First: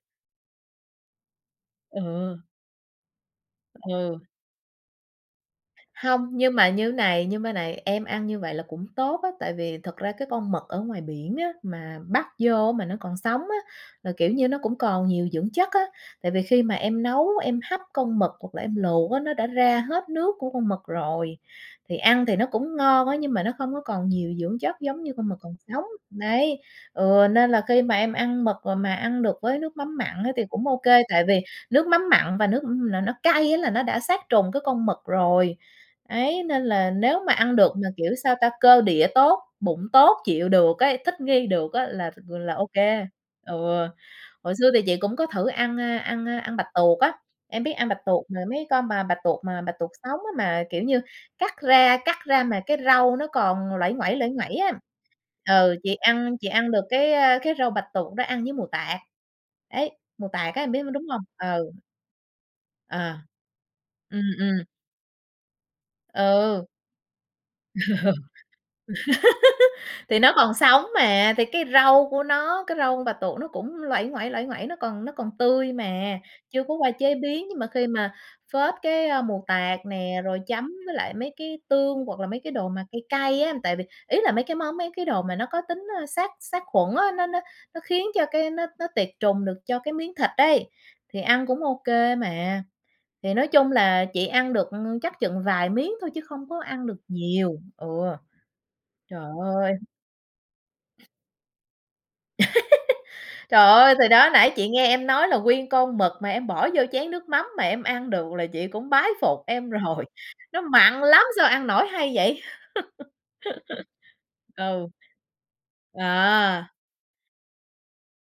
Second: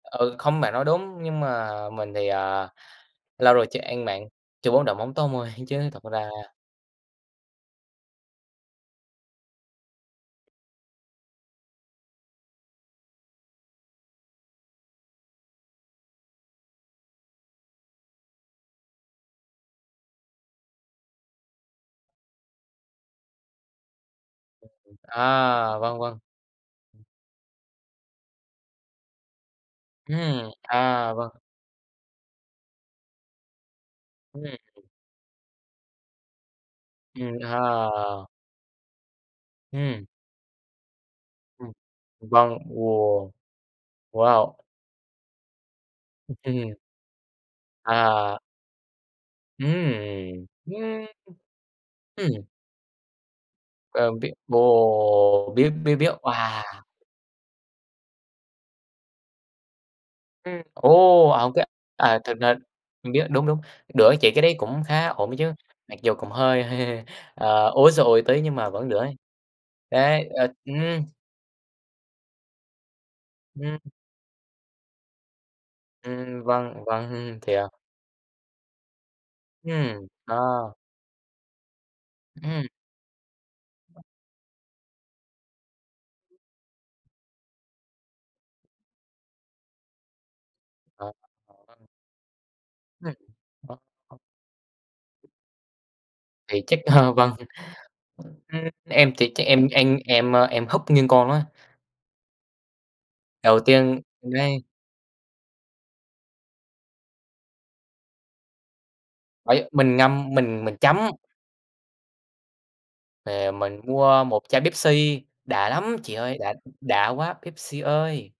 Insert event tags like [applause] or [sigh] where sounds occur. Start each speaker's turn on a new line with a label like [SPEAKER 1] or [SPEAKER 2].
[SPEAKER 1] Ừ, không, bạn nói đúng, nhưng mà mình thì,
[SPEAKER 2] Ờ.
[SPEAKER 1] à, lâu rồi chưa ăn
[SPEAKER 2] Ừ.
[SPEAKER 1] mặn, trừ bún đậu mắm tôm thôi, chứ thật
[SPEAKER 2] Hông,
[SPEAKER 1] ra
[SPEAKER 2] nhưng mà như thế này, như mấy này em ăn như vậy là cũng tốt á, tại vì thật ra cái con mực ở ngoài biển á, mà bắt vô mà nó còn sống á, là, kiểu như, nó cũng còn nhiều dưỡng chất á. Tại vì khi mà em nấu em hấp con mực hoặc là em luộc á, nó đã ra hết nước của con mực rồi. Thì ăn thì nó cũng ngon á, nhưng mà nó không có còn nhiều dưỡng chất giống như con mực còn
[SPEAKER 1] À,
[SPEAKER 2] sống.
[SPEAKER 1] vâng, vâng.
[SPEAKER 2] Đấy,
[SPEAKER 1] Ừm.
[SPEAKER 2] ừ, nên là khi mà em ăn mực mà ăn được với nước mắm mặn á thì
[SPEAKER 1] Ừm,
[SPEAKER 2] cũng ô kê,
[SPEAKER 1] à,
[SPEAKER 2] tại
[SPEAKER 1] vâng.
[SPEAKER 2] vì nước mắm mặn và nước là nó cay á là nó đã sát trùng cái
[SPEAKER 1] Ừm.
[SPEAKER 2] con mực rồi. Đấy, nên là nếu mà
[SPEAKER 1] Ừm,
[SPEAKER 2] ăn được mà, kiểu,
[SPEAKER 1] à.
[SPEAKER 2] sao ta, cơ địa tốt, bụng
[SPEAKER 1] Ừm.
[SPEAKER 2] tốt, chịu được ấy, thích nghi
[SPEAKER 1] Ừm,
[SPEAKER 2] được á là th là
[SPEAKER 1] vâng.
[SPEAKER 2] ô kê.
[SPEAKER 1] Ồ!
[SPEAKER 2] Ừ. Hồi
[SPEAKER 1] Wow!
[SPEAKER 2] xưa thì chị cũng có thử ăn, a, ăn, a, ăn bạch
[SPEAKER 1] [unintelligible]
[SPEAKER 2] tuộc á. Em biết ăn bạch tuộc
[SPEAKER 1] À.
[SPEAKER 2] mà mấy con mà bạch tuộc mà
[SPEAKER 1] Ừm,
[SPEAKER 2] bạch tuộc sống á,
[SPEAKER 1] ừm.
[SPEAKER 2] mà, kiểu như,
[SPEAKER 1] Ưm.
[SPEAKER 2] cắt ra cắt ra
[SPEAKER 1] Ừm.
[SPEAKER 2] mà cái rau nó còn nguây
[SPEAKER 1] Ờ,
[SPEAKER 2] nguẩy, nguây
[SPEAKER 1] biết
[SPEAKER 2] nguẩy á.
[SPEAKER 1] ồ, biết,
[SPEAKER 2] Ừ, chị
[SPEAKER 1] biết, biết.
[SPEAKER 2] ăn chị ăn
[SPEAKER 1] Wow!
[SPEAKER 2] được cái, à, cái rau bạch tuộc đó ăn với mù tạt. Đấy, mù tạt á
[SPEAKER 1] Ừm,
[SPEAKER 2] em biết có đúng hông?
[SPEAKER 1] ồ! Ở cái
[SPEAKER 2] Ừ.
[SPEAKER 1] à, thực ra
[SPEAKER 2] À.
[SPEAKER 1] biết, đúng, đúng, đỡ
[SPEAKER 2] Ừm,
[SPEAKER 1] chị cái đấy
[SPEAKER 2] ừm.
[SPEAKER 1] cũng khá ổn chứ, mặc dù cũng hơi
[SPEAKER 2] Ừ.
[SPEAKER 1] hơi, ờ, ối giời
[SPEAKER 2] [laughs]
[SPEAKER 1] ơi tí nhưng mà vẫn đỡ ấy.
[SPEAKER 2] Thì
[SPEAKER 1] Đấy,
[SPEAKER 2] nó
[SPEAKER 1] ờ,
[SPEAKER 2] còn sống
[SPEAKER 1] ừm.
[SPEAKER 2] mà, thì cái râu của nó, cái râu con bạch tuộc nó cũng
[SPEAKER 1] Ừm.
[SPEAKER 2] nguây nguẩy, nguây nguẩy, nó còn nó còn tươi mà,
[SPEAKER 1] Ừm,
[SPEAKER 2] chưa có
[SPEAKER 1] vâng,
[SPEAKER 2] qua chế
[SPEAKER 1] vâng,
[SPEAKER 2] biến, nhưng mà
[SPEAKER 1] thiệt.
[SPEAKER 2] khi mà phết cái, a, mù tạt
[SPEAKER 1] Ừm,
[SPEAKER 2] nè, rồi chấm
[SPEAKER 1] ờ.
[SPEAKER 2] với lại mấy cái tương hoặc là mấy cái
[SPEAKER 1] Ừm.
[SPEAKER 2] đồ mà cay cay á. Tại vì, ý là, mấy cái món, mấy cái đồ mà nó có tính, ơ, sát sát khuẩn á, nó nó nó khiến cho cái nó nó tiệt trùng được cho cái miếng thịt ấy,
[SPEAKER 1] Ờ.
[SPEAKER 2] thì ăn cũng ô
[SPEAKER 1] [unintelligible]
[SPEAKER 2] kê mà.
[SPEAKER 1] Ừm.
[SPEAKER 2] Thì nói chung là chị ăn được chắc chừng vài miếng thôi chứ không có
[SPEAKER 1] Thì chắc
[SPEAKER 2] ăn được
[SPEAKER 1] ờ, vâng.
[SPEAKER 2] nhiều, ừ.
[SPEAKER 1] Ừm, em
[SPEAKER 2] Trời
[SPEAKER 1] thì chắc em
[SPEAKER 2] ơi!
[SPEAKER 1] ăn em em húp nguyên con á.
[SPEAKER 2] [laughs]
[SPEAKER 1] Đầu
[SPEAKER 2] Trời ơi,
[SPEAKER 1] tiên
[SPEAKER 2] thì đó, nãy
[SPEAKER 1] ngay
[SPEAKER 2] chị nghe em nói là nguyên con mực mà em bỏ vô chén nước mắm mà em ăn được là chị cũng bái phục
[SPEAKER 1] Bởi
[SPEAKER 2] em
[SPEAKER 1] mình
[SPEAKER 2] rồi.
[SPEAKER 1] ngâm,
[SPEAKER 2] Nó
[SPEAKER 1] mình mình
[SPEAKER 2] mặn
[SPEAKER 1] chấm.
[SPEAKER 2] lắm! Sao ăn nổi hay vậy?
[SPEAKER 1] Ờ, mình
[SPEAKER 2] [laughs]
[SPEAKER 1] mua một chai
[SPEAKER 2] Ừ.
[SPEAKER 1] Pepsi, đã lắm chị ơi! Đã
[SPEAKER 2] À!
[SPEAKER 1] đã quá, Pepsi ơi!